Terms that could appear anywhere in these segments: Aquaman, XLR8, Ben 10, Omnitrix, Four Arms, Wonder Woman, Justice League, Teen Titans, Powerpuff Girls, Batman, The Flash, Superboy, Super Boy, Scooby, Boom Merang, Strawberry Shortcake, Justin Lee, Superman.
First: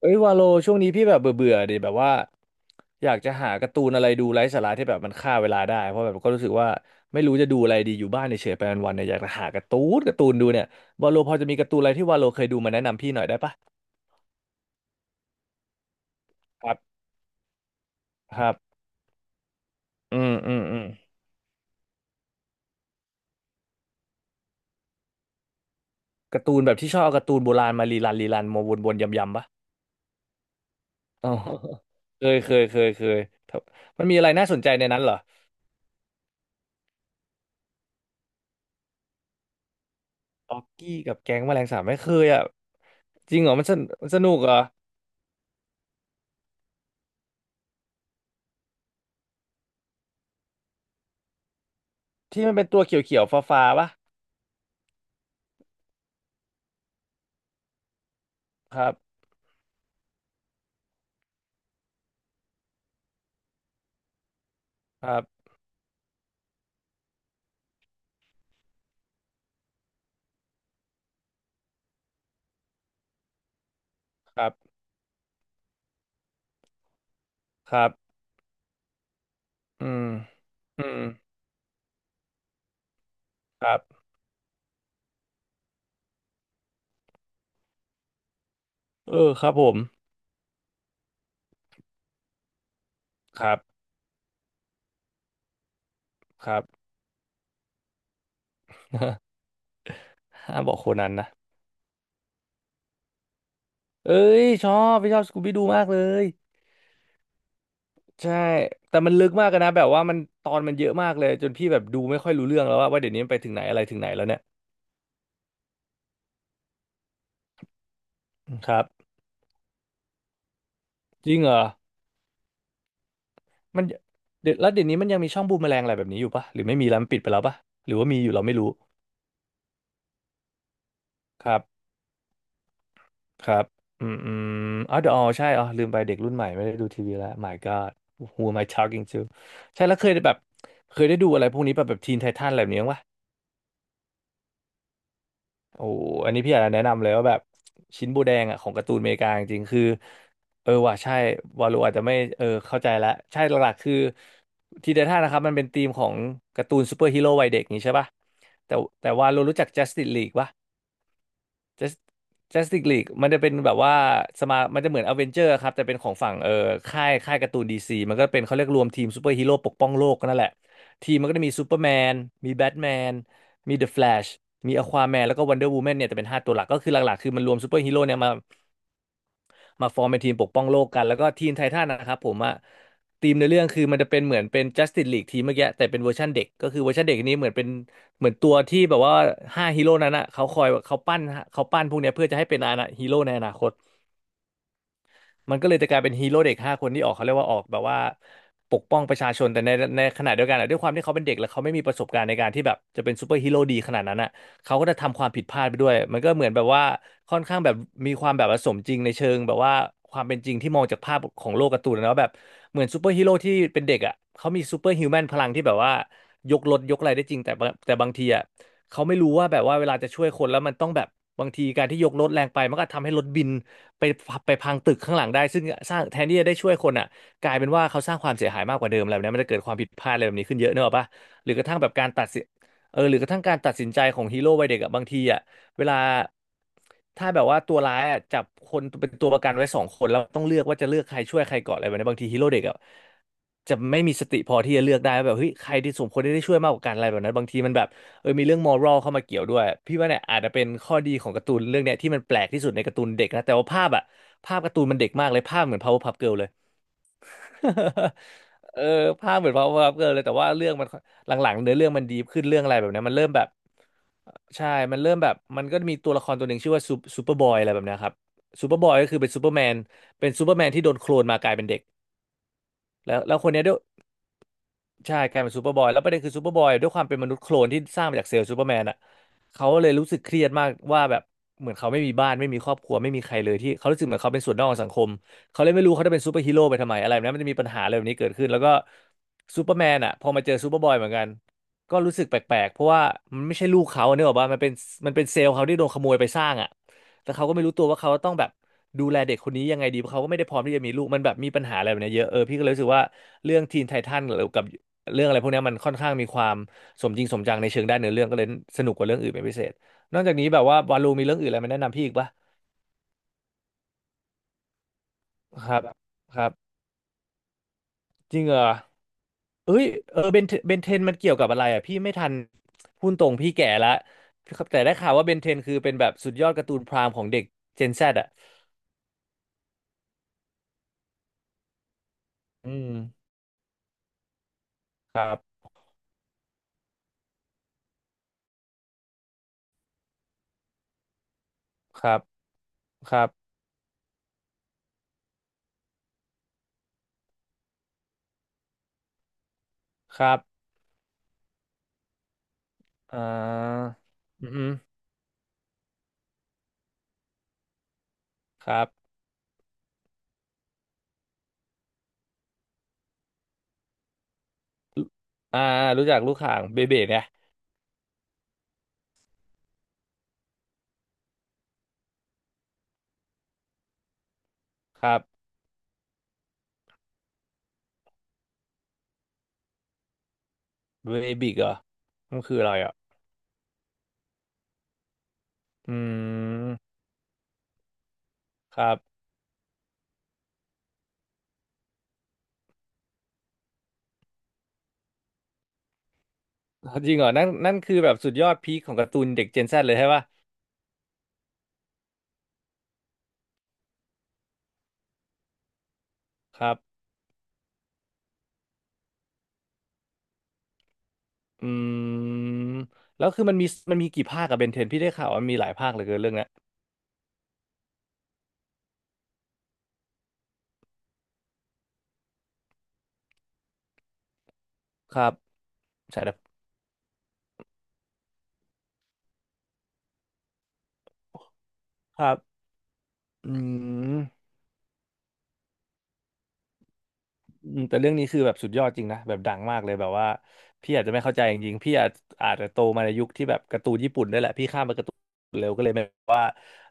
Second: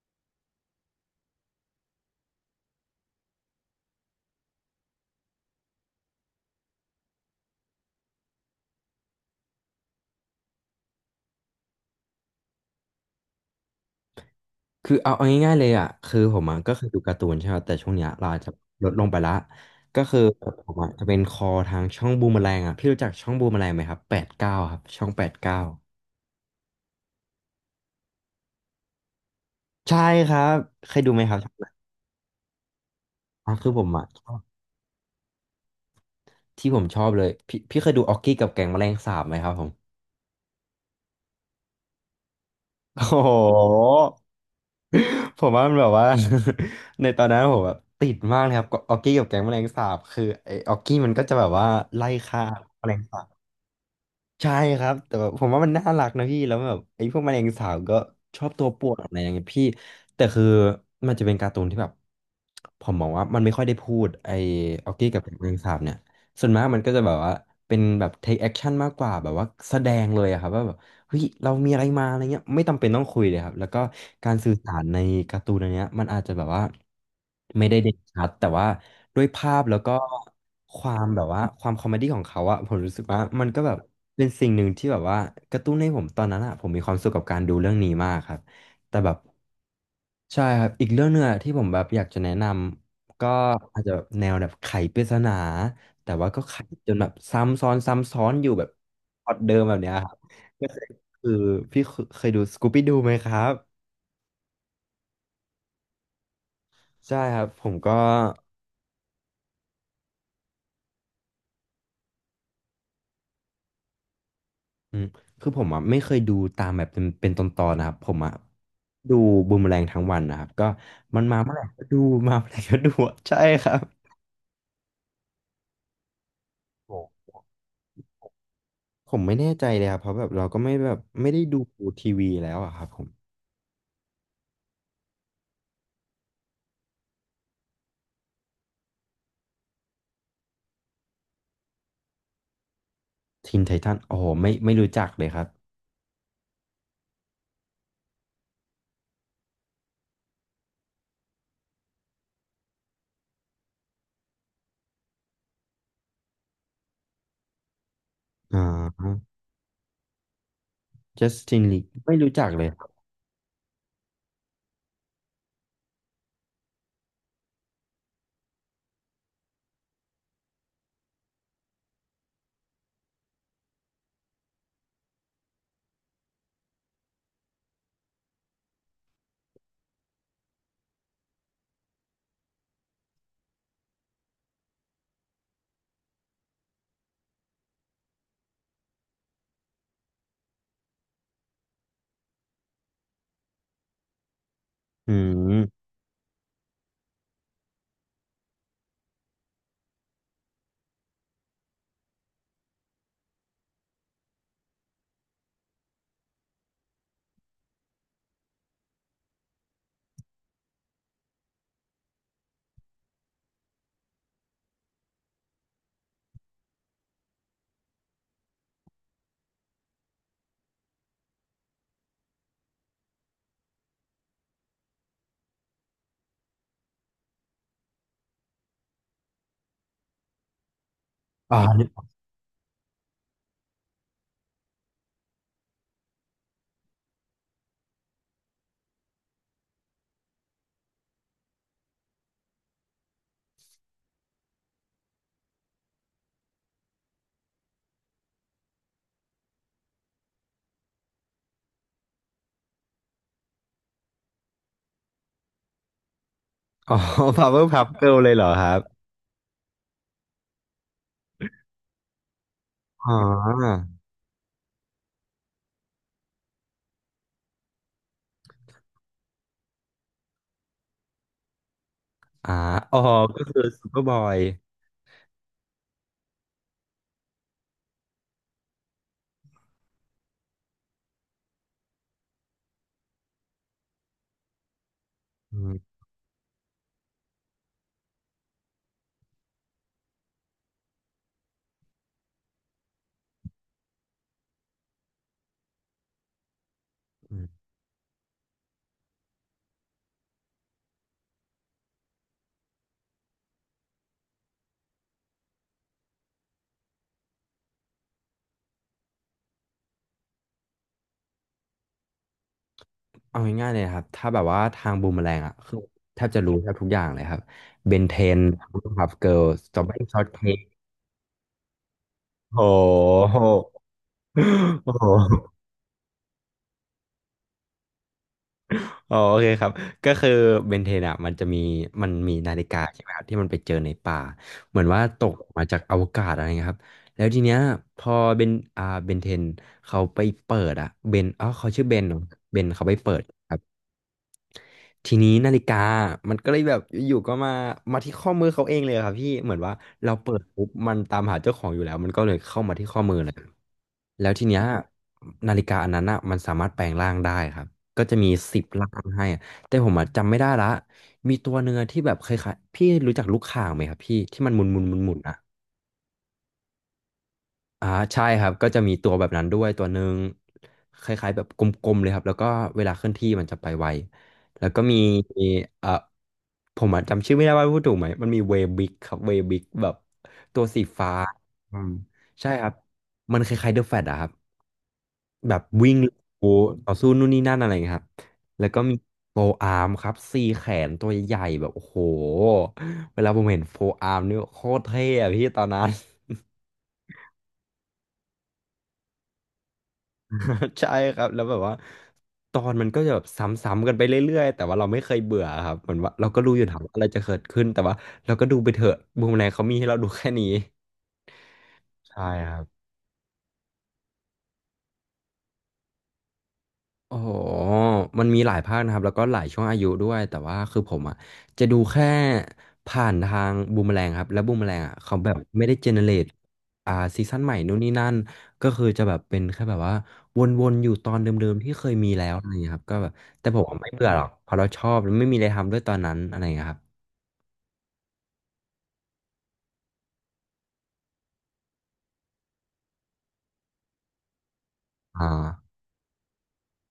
เอ้ยวาโลช่วงนี้พี่แบบเบื่อเบื่อดิแบบว่าอยากจะหาการ์ตูนอะไรดูไร้สาระที่แบบมันฆ่าเวลาได้เพราะแบบก็รู้สึกว่าไม่รู้จะดูอะไรดีอยู่บ้านเฉยๆไปวันๆเนี่ยอยากจะหาการ์ตูนดูเนี่ยวาโลพอจะมีการ์ตูนอะไรที่วาโลเคยดูมาแนะนำพี่หน่อยได้ปะคือเอาง่ายๆเลยอ่ะคือผมอ่ะคก็รัคือดูบการ์ตูนใช่ไหมแต่ช่วงเนี้ยเราคอาจจะรับลดลงไปละก็อืคือมอืมผมอืมอ่ะจะเป็นคอทางช่องบูมเมอแรงอ่ะพี่รู้จักช่องบูมเมอแรงไหมครับแปดเก้าครับช่องแปดเก้าการ์ตูนแบบที่ชอบเอาการ์ตูนโบราณมารีรันมาวนๆยำๆปะใช่ครับเคยดูไหมอ๋อครับช่องนั้นเคยอ่ะถ้าคือผมมัอ่ะนมีชอะไรอบน่าสนใจในนั้นเหรอที่ผมชอบเลยพี่เคยดูออกกี้กับแก๊งแมลงสาบไหมครับผมออกกี้กับแก๊งแมลงสาบไม่เคยอ่ะโอ้โจริงเหรอมันสหนมันสนุกเหรอผมว่ามันแบบว่า ในตอนนั้นผมแบบติดมากเลยครับก็ออกกี้กับแก๊งแมลงสาบคือไอ้ออกกี้มันก็จะแบบว่าไล่ฆ่าที่มันเป็นตัแมวเลงขีสายวบ ๆฟ้าๆปะ ใช่ครับแต่แบบผมว่ามันน่ารักนะพี่แล้วแบบไอ้พวกแมลงสาบก็ชอบตัวคป่รัวบ นอะไรอย่างเงี้ยพี่แต่คือมันจะเป็นการ์ตูนที่แบบผมมองว่ามันไม่ค่อยได้พูดไอ้ออกคกี้รักับแมลบ งสาบเนี่ยส่วนมากมันก็จะแบบว่าเป็นแบบ take action มากกว่าแบบว่าแสดงเลยอะครับว่าแบบ เฮ้ยเรามีอะไรมาอะไรเงี้ยไม่จำเป็นต้องคุยเลยครับแล้วก็การครัสื่อสาบรในการ์ตูนอันเนี้ยมันอาจจะแบบว่าไม่คได้รัเด่บนชัดแต่ว่าด้วยภาพแล้วอืก็มคอืวามมแบบว่าความคอมเมดี้ของเขาอะผมรู้สึกว่ามันก็คแบรับบเป็นสิ่งหนึ่งที่แบบว่ากระตุ้นให้ผมตอนนั้นอะผมมีความสุขกับการดูเรื่องนี้มากครับแต่แบเอบอครับผมใช่ครับอีกเรื่องหนึ่งอะที่ผมแบบอยากจะแนะนำก็ครับ อาจจะแนวแบบไขปริศนาแต่ว่าก็คไขรับ จนแบบซ้ำซ้อนอยู่แบบพล็อตเดิมแบบเนี้ยครับ ห้ามบ อกโคนันคืนะอพี่เคยดูสกูปี้ดูไหมครับเอ้ยชอบพี่ชอบสกูบี้ดูมากเลยใช่ครับผมก็ใช่แต่มันลึกมากเลยนะแบบว่ามันตอนมันเยอะมากเลยจนพี่แบบดูไม่ค่อยรู้เรื่องแล้วว่าเดี๋ยวนี้มันไปถึงไหนอะไรถึงไหนแล้วเนี่ยอืมคือผมอ่ะไม่เคยดูตามแบบเป็นตอนๆนะครับผมอ่ะครับดูบูมแรงทั้งวันนะครับก็มันจริมางเหรเมื่อไหอร่ก็ดูมาเมื่อไหร่ ก็ดูอะใช่ครัมับนเดี๋ยวแล้วเดี๋ยวนี้มันยังมีช่องบูมแมลงอะไรแบบนี้อยู่ปะหรือไม่มีโอแล้วมันปิดไป้แล้วปะหรือว่ามีอยู่เราไม่รู้ผมไม่แน่ใจเลยครับเพราะแบบเราก็ไม่แบบไม่ได้คดูรับ ทีวีแล้วอะครับผมครับอืมอืมอ๋อเดอะออใช่อ๋อลืมไปเด็กรุ่นใหม่ไม่ได้ดูทีวีแล้ว Oh My God who am I talking to ใช่แล้วเคยได้แบบเคยได้ดูอะไรพวกนี้แบบทีนไททันอะไรแบบนี้บ้างวะทีนไททันโอ้โหไม่รู้จักเลยครับโอ้อันนี้พี่อยากจะแนะนำเลยว่าแบบชิ้นโบแดงอ่ะของการ์ตูนอเมริกาจริงๆคือ เออว่ะใช่วาโลอาจจะไม่เข้าใจแล้วใช่หลักๆคือทีนไททันนะครับมันเป็นธีมของการ์ตูนซูเปอร์ฮีโร่วัยเด็กนี้ใช่ป่ะ อ่แต่แต่าวาโลรู้จัก Justice League ปะ จัสตินลี Just- ไม่รู้จักเลยค Justice รับ League มันจะเป็นแบบว่าสมามันจะเหมือนอเวนเจอร์ครับแต่เป็นของฝั่งค่ายการ์ตูนดีซีมันก็เป็นเขาเรียกรวมทีมซูเปอร์ฮีโร่ปกป้องโลกก็นั่นแหละทีมมันก็จะมีซูเปอร์แมนมีแบทแมนมีเดอะแฟลชมีอควาแมนแล้วก็วันเดอร์วูแมนเนี่ยแต่เป็น5ตัวหลักก็คือหลักๆคือมันรวมซูเปอร์ฮีโร่เนี่ยมา มาฟอร์มเป็นทีมปกป้องโลกกันแล้วก็ทีมไททันนะครับผมอะทีมในเรื่องคือมันจะเหมือนเป็น Justice League ทีมเมื่อกี้แต่เป็นเวอร์ชันเด็กก็คือเวอร์ชันเด็กนี้เหมือนเป็นเหมือนตัวที่แบบว่าห้าฮีโร่นั้นอะเขาคอยเขาปั้นเขาปั้นพวกเนี้ยเพื่อจะให้เป็นอาณาฮีโร่ในอนาคต อืมันก็เลมยจะกลายเป็นฮีโร่เด็กห้าคนที่ออกเขาเรียกว่าออกแบบว่าปกป้องประชาชนแต่ในขณะเดียวกันอะด้วยความที่เขาเป็นเด็กแล้วเขาไม่มีประสบการณ์ในการที่แบบจะเป็นซูเปอร์ฮีโร่ดีขนาดนั้นอ่ะเขาก็จะทำความผิดพลาดไปด้วยมันก็เหมือนแบบว่าค่อนข้างแบบมีความแบบว่าสมจริงในเชิงแบบว่าความเป็นจริงที่มองจากภาพของโลกการ์ตูนนะว่าแบบเหมือนซูเปอร์ฮีโร่ที่เป็นเด็กอ่ะเขามีซูเปอร์ฮิวแมนพลังที่แบบว่ายกรถยกอะไรได้จริงแต่บางทีอ่ะ เขาไม่รู้ว่าแบบว่าเวลาจะช่วยคนแล้วมันต้องแบบบางทีการที่ยกรถแรงไปมันก็ทำให้รถบินไปไปพังตึกข้างหลังได้ซึ่งสร้างแทนที่จะได้ช่วยคนอ่ะกลายเป็นว่าเขาสร้างความเสียหายมากกว่าเดิมอะไรแบบนี้มันจะเกิดความผิดพลาดอะไรแบบนี้ขึ้นเยอะเนกอะปะหรืออ๋อ กระทั่งแบบการ ตัดสินเออหรือกระทั่งการตัดสินใจของฮีโร่วัยเด็กอะบางทีอ่ะเวลาถ้าแบบว่าตัวร้ายอ่ะจับคนเป็นตัวประกันไว้สองคนแล้วต้องเลือกว่าจะเลือกใครช่วยใครก่อนอะไรแบบนี้บางทีฮีโร่เด็กอ่ะจะไม่มีสติพอที่จะเลือกได้ว่าแบบเฮ้ยใครที่สมควรได้ช่วยมากกว่ากันอะไรแบบนั้นบางทีมันแบบ เออมีเรื่องมอรัลเข้ามาเกี่ยวด้วยพี่ว่าเนี่ยอาจจะเป็นข้อดีของการ์ตูนเรื่องเนี้ยที่มันแปลกที่สุดในการ์ตูนเด็กนะแต่ว่าภาพอะภาพการ์ตูนมันเด็กมากเลยภาพเหมือน Powerpuff Girl เลย อ๋อพาวเวอร์พับเกิลเลยเหรอครั เอบอภาพเหมือน Powerpuff Girl เลยแต่ว่าเรื่องมันหลังๆเนื้อเรื่องมันดีขึ้นเรื่องอะไรแบบเนี้ยอ๋อ มันเริ่มแบบใช่มันเริ่มแบบมันก็มีตัวละครตัวหนึ่งชื่อว่าซูเปอร์บอยอะไรแบบเนี้ยครับซูเปอร์บอยก็คือเป็นซูเปอร์แมนเป็นซูเปอร์แมนที่โดนโคลนมากลายเป็นเด็กอ่าอ๋อแล้วก็คนคืเนี้อยด้วย ซูเปอร์บอยใช่กลายเป็นซูเปอร์บอยแล้วประเด็นคือซูเปอร์บอยด้วยความเป็นมนุษย์โคลนที่สร้างมาจากเซลล์ซูเปอร์แมนอ่ะเขาเลยรู้สึกเครียดมากว่าแบบเหมือนเขาไม่มีบ้านไม่มีครอบครัวไม่มีใครเลยที่เขารู้สึกเหมือนเขาเป็นส่วนนอกของสังคมอืเขาเลยมไม่รู้เขาจะเป็นซูเปอร์ฮีโร่ไปทำไมอะไรแบบนั้นมันจะมีปัญหาอะไรแบบนี้เกิดขึ้นแล้วก็ซูเปอร์แมนอ่ะพอมาเจอซูเปอร์บอยเหมือนกันก็รู้สึกแปลกๆเพราะว่ามันไม่ใช่ลูกเขาเนี่ยหรอกว่ามันเป็นเซลล์เขาที่โดนขโมยไปสร้างอ่ะแต่อืเขามก็ไม่รู้ตัวว่าเขาต้องแบบดูแลเด็กคนนี้ยังไงดีเพราะเขาก็ไม่ได้พร้อมที่จะมีลูกมันแบบมีปัญหาอะไรแบบเนี้ยเยอะเออพี่ก็เลยรู้สึกว่าเรื่องทีนไททันหรือกับ เรื่องอะไรพวกเนี้ยมันค่อนข้างมีความสมจริงสมจังในเชิงด้านเนื้อเรื่องก็เลยสนุกกว่าเรื่องอื่นเป็นพิเศษนอกจากนี้แบบว่าวาลูมีเรื่องอื่นอะไรมาแนะนำพี่อีกปะเอาง่ายๆเลยนะครับถ้าแบบว่าทางบูมแมลงอ่ะคคือรับแทบคจะรับรู้แทบทุกอย่างเลยครับเบนเทจนริงเหรคอรับเกิร์ลสเอ้ตรอยเบอรี่เอช็ออตเบนเค้กเบนเทนมันเกี่ยวกับอะไรอ่ะพี่ไม่ทันโอ้พูดตรงโหพี่แก่ละครับแต่โอ้ได้โหข่าวว่าเบนเทนคือเป็นแบบสุดยอดการ์ตูนพรามของเด็กเจนแซดอ่ะอ๋อโอเคครับก็คือเบนเทนอ่ะมันจะมีมันมีนาฬิอืกามใช่ไหมครับที่มันไปเจอในป่าเหมือนว่าคตรักบมาจากอวกาศอะไรเงี้ยครับแล้วทีเนี้ยพอเบนอ่าเบนเทนเขาไปเปิดอ่ะเบนอ๋อเขาชื่อเบคนเนรัอะบเบนเขาไปคเปิดรับครับ ทีนี้นาฬิกามันก็เลยแบบอยู่ๆก็มามาที่ข้อมือเขาเองเลยครับพี่ เหมือนว่าเราคเปิรับดปุ๊บมันตามหาเจ้าของอยู่แล้วมันก็เลยเข้ามาที่ข้อมืออ่าเลยแล้วทีอืเนี้ยมนาฬิกาอันนั้นอ่ะมันสามารถแปลงร่างได้ครับก็จะมีสิบครับร่างให้อะแต่ผมอ่ะจำไม่ได้ละมีตัวเนื้อะที่แบบเคยๆพี่รู้จักลูกข่างไหมครับพี่ที่มันหมุนหมุนหมุนหมุน อ่ารู้จักลูกข่างเบเบะเนี่ยอ่าใช่ครับก็จะมีตัวแบบนั้นด้วยตัวหนึ่งคล้ายๆแบบกลมๆเลยครับแล้วก็เวลาเคลื่อนที่มันจะไปไวแล้วก็มีครับ เอ่อผมอะจำชื่อไม่ได้ว่าพูดถูกไหมมันมีเวบิกครับเวบิกแบบตัวสีฟ้าเบบิกเหรออืมมันใช่คือคอะรับไรอ่ะ มันคล้ายๆเดอะแฟตอะครับแบบวิ่งอืโอ้มต่อสู้นู่นนี่นั่นอะไรอย่างเงี้ยครับแล้วก็ครัมีบ โฟอาร์มครับ4 แขนตัวใหญ่ๆแบบโอ้โหเวลาผมเห็นโฟอาร์มนี่โคตรเท่อะพี่ตอนนั้น จริงเหรอนั่นคือแบบสุดยอดพีคของการ์ตูนเด็กเจนแซดเลยใช่ป่ะ ใช่ครับแล้วแบบว่าตอนมันก็จะแบบซ้ำๆกันไปเรื่อยๆแต่ว่าเราไม่เคยเบื่อครับเหมือนว่าเราก็รู้อคยู่รัถาบ มว่าอะไรจะเกิดขึ้นแต่ว่าเราก็ดูไปเถอะบูมแรงเขามีให้เราดูแค่นี้อืใช่ครับ มแล้วคือมันมีกี่ภาคกับเบนเทนพี่ได้ข่าวว่ามีหลายภาคเหลือเกินเรื่องเนี้ยโอ้โหมันมีหลายภาคนะครับแล้วก็หลายช่วงอายุด้วยแต่ว่าคือผมอ่ะจะดูแค่ผ่านทางบูมแมลงครับแล้วบูมแมลงอ่ะเขาครัแบบ บไม่ได้เจเนเรใช่ตแล้วอ่าซีซั่นใหม่นู่นนี่นั่นก็คือจะแบบเป็นแค่แบบว่าวนๆอยู่ตอนเดิมๆที่เคยมีคแล้วรัอะไรอย่าบ งเงี้ยครับก็แบบแต่อืผมอะไม่เบื่อหรอกเพม ราะเราชอบแล้วไม่มีอะไรทำด้วยตอนนั้นอะไรอย่างเงี้ยครับอืมแต่เรื่องนี้คือแบบสุดยอดจริงนะแบบดังมากเลยแบบว่าพี่อาจจะไม่เข้าใจจริงๆพี่อาจจะโตมาในยุคที่แบบการ์ตูนญี่ปุ่นด้วยแหละพี่ข้ามไปการ์ตูนอ่า เร็วก็เลยไม่ว่า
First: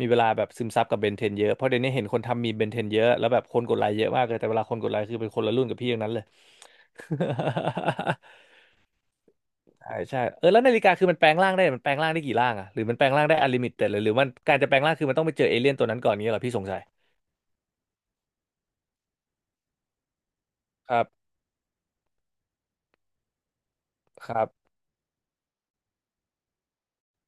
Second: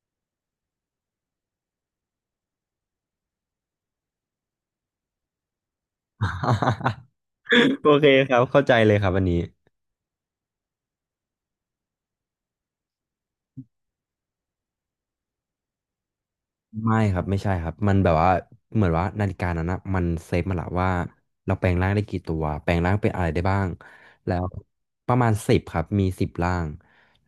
มีเวลาแบบซึมซับกับเบนเทนเยอะเพราะเดี๋ยวนี้เห็นคนทำมีมเบนเทนเยอะแล้วแบบคนกดไลค์เยอะมากเลยแต่เวลาคนกดไลค์คือเป็นคนละรุ่นกับพี่อย่างนั้นเลย โอเค ครับเข้าใจเลยครับวันนี้ ใช่ใช่เออแล้วนาฬิกาคือมันแปลงร่างได้มันแปลงร่างได้กี่ร่างอะหรือมันแปลงร่างได้อลิมิตต่หรือหรือมันการจะแปลงร่างคือมันต้องไปเจอเอเลี่ยนตัวนั้นก่อนนี้ยเหรอพี่สงสัยไม่ครับไม่ใช่ครับมันแบบว่าเหมือนว่านาฬิกานั้นนะมันเซฟมาละว่าครับเราแปลงร่างได้กี่ตัวแปลงร่างเป็นอะไรได้บ้างคแล้รัวบประมาณสิบครับมีสิบร่าง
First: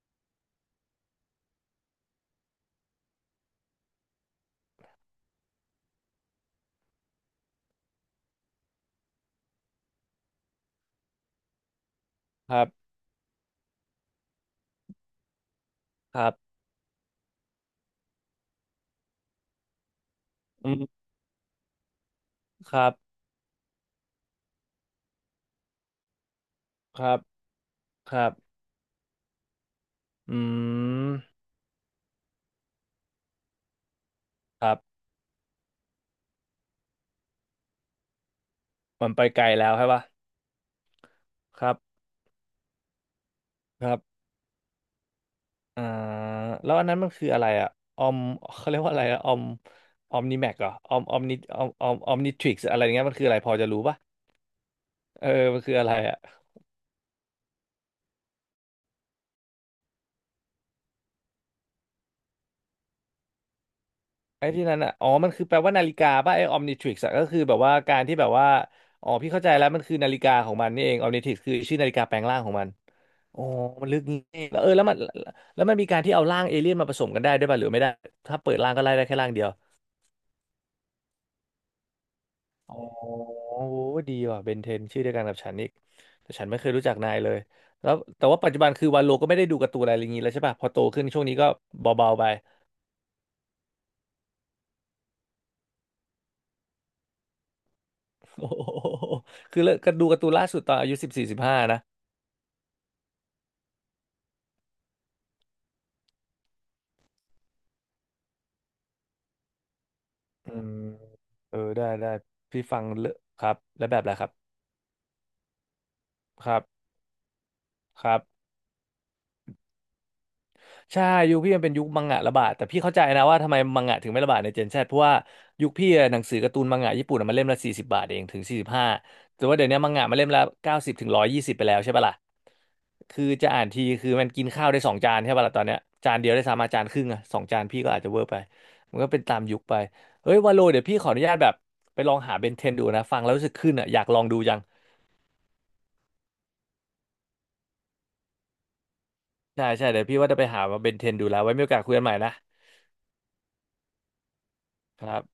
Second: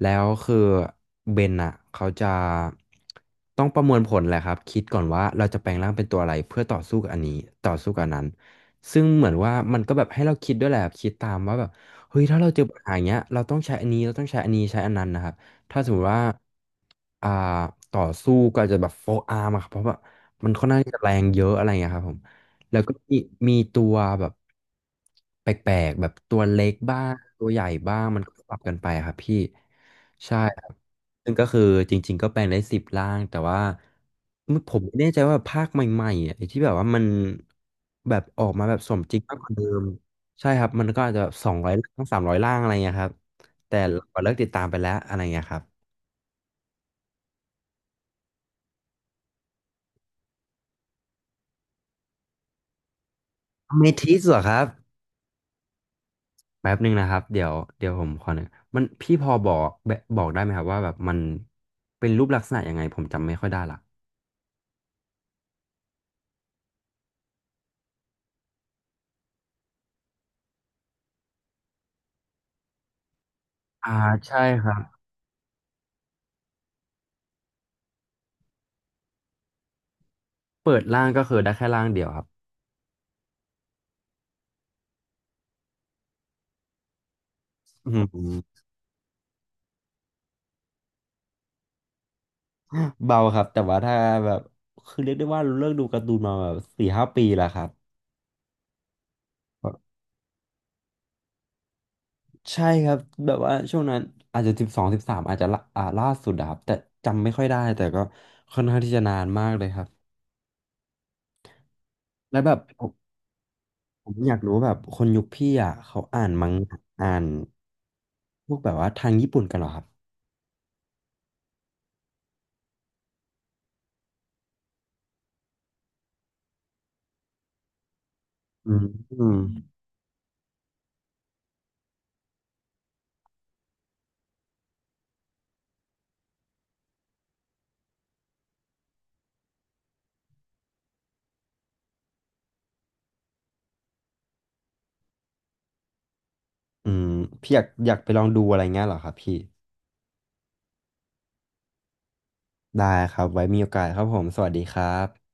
แล้วคือเบนอ่ะเขาจะต้องประมวลผลแหละครับคิดก่อนว่าเราจะแปลงร่างเป็นตัวอะไรเพื่อต่อสู้กับอันนี้ต่อสู้กับอันนั้นซึ่งเหมือนว่ามันก็แบบให้เราคิดด้วยแหละครับคิดตามว่าแบบเฮ้ยถ้าเราคเจรัอปัญหาบอย่างเงี้ยเราต้องใช้อันนี้เราต้องใช้อันนี้ใช้อันนั้นนะครับ ถ้าสมมติคว่ารับอ่าต่อสู้ก็อาจจะแบบโฟอาร์มอะครับเพราะว่ามันค่ออืนข้างที่จะมแรงเยอะอะไรอย่างเงี้ยครับผมคแล้วรัก็บ มีมีตัวแบบแปลกๆแบบตัวเล็กคบ้ารังบตัวใหญ่บ้างคมันรัก็บปรับกันไปอะครับพี่ใช่อืครับมซึ่งก็คือจริงๆก็แปลงได้สิบร่างแต่ว่าคผรับมไม่แน่ใจว่าภาคใหม่ๆอ่ะไอ้ที่แบบว่ามันแบบออกมาแบบสมมันจริไปงมากไกกลว่าเดิแล้วมใช่ปะใช่ครับมันก็อาจจะสองคร้อรัยบร่างสามร้อยร่างอะไรเงี้ยครับแต่ครัเราบเลิกติดตามไปแล้วอะไรเงี้ยครับ อ่าแล้วอันนั้นมันคืออะไรอะออมเขาเรียกว่าอะไรอะออมออมนิแม็กเหรอออมออมนิออมออมออมนิทริกซ์อะไรเงี้ยมันคืออะไรพอจะรู้เมปะทิสเหรอครับเออมันคืออะไรอะแป๊บหนึ่งนะครับเดี๋ยวผมขอหนึ่งมันพี่พอบอกแบบบอกได้ไหมครับว่าแบบมันเป็นรูปลักษณะยังไงผมจำไม่ค่อยได้ละไอ้ที่นั้นอะอ๋อมันคือแปลว่านาฬิกาปะไอ้ออมนิทริกซ์ก็คือแบบว่าการที่แบบว่าอ๋อพี่เข้าใจแล้วมันคือนาฬิกาของมันนี่เองออมนิทริกซ์คือชื่อนาฬิกาแปลงร่างของมัน โอ้มันอ่าลึกนีใช่่แล้วคเออรับแล้วมันมีการที่เอาร่างเอเลี่ยนมาผสมกันได้ด้วยป่ะหรือไม่ได้ถ้าเปิดร่างก็ไล่ได้แค่ร่างเดียวเปิดร่างก็คือได้แค่ร่างเดียวครับอ๋อโอ้ดีว่ะเบนเทนชื่อเดียวกันกับฉันอีกแต่ฉันไม่เคยรู้จักนายเลยแล้อืวมแต่ว่าปัจจุบันคือวันโลก็ไม่ได้ดูการ์ตูนอะไรอย่างนี้แล้วใช่ป่ะ พอโตขึ้นช่วงนี้ก็เบาๆไป เบาครับแต่ว่าถ้าแบบคือเรียกได้ว่าเลิกดูการ์ตูนมาแบบ4-5 ปีแล้วครับ โอ้โหคือเลิกก็ดูการ์ตูนล่าสุดตอนอายุ14สิบห้านะใช่ครับแบบว่าช่วงนั้นอาจจะ12-13อาจจะละอ่าล่าสุดอะครับแต่จำไม่ค่อยได้แต่ก็ค่อนข้างที่จะนานมากเลยครับอืมเออได้ได้แล้วแบบ พี่ฟังเลอะครับแล้วแบบผอะไรมคอรับยากรู้แบบคนยุคพี่อ่ะเขาอ่านมัคงรับงะอ่านครับ พวกแบบว่าทางญี่ปุ่นกันเหรอครับ ใช่ยุคพี่มันเป็นยุคมังงะระบาดแต่พี่เข้าใจนะว่าทำไมมังงะถึงไม่ระบาดในเจนแซดเพราะว่ายุคพี่อะหนังสือการ์ตูนมังงะญี่ปุ่นอะมันเล่มละ40 บาทเองถึงสี่สิอืบม ห้าอืมแต่ว่าเดี๋ยวนี้มังงะมันเล่มละ90ถึง120ไปแล้วใช่ปะล่ะคือจะอ่านทีคือมันกินข้าวได้สองจานใช่ปะล่ะตอนเนี้ยจานเดียวได้สามอาจานครึ่งอะสองจานพี่ก็อาจจะเวอร์ไปมันก็เป็นตามยุคไปเฮ้ยวาโลเดี๋ยวพี่ขออนุญาตแบบไปลองหาเบนเทนดูนะฟังแล้วรู้สึกขึ้นอะอยากลองดูจังอืมพี่อยากไปลองดูอะไรเงี้ยเหรอครับพี่ ใช่ใช่เดี๋ยวพี่ว่าจะไปหามาเบนเทนดูแล้วไว้มีโอกาสคุยกันใหม่นะได้ครับไว้มีโอกาสครับผม สวัสดีครัครับบ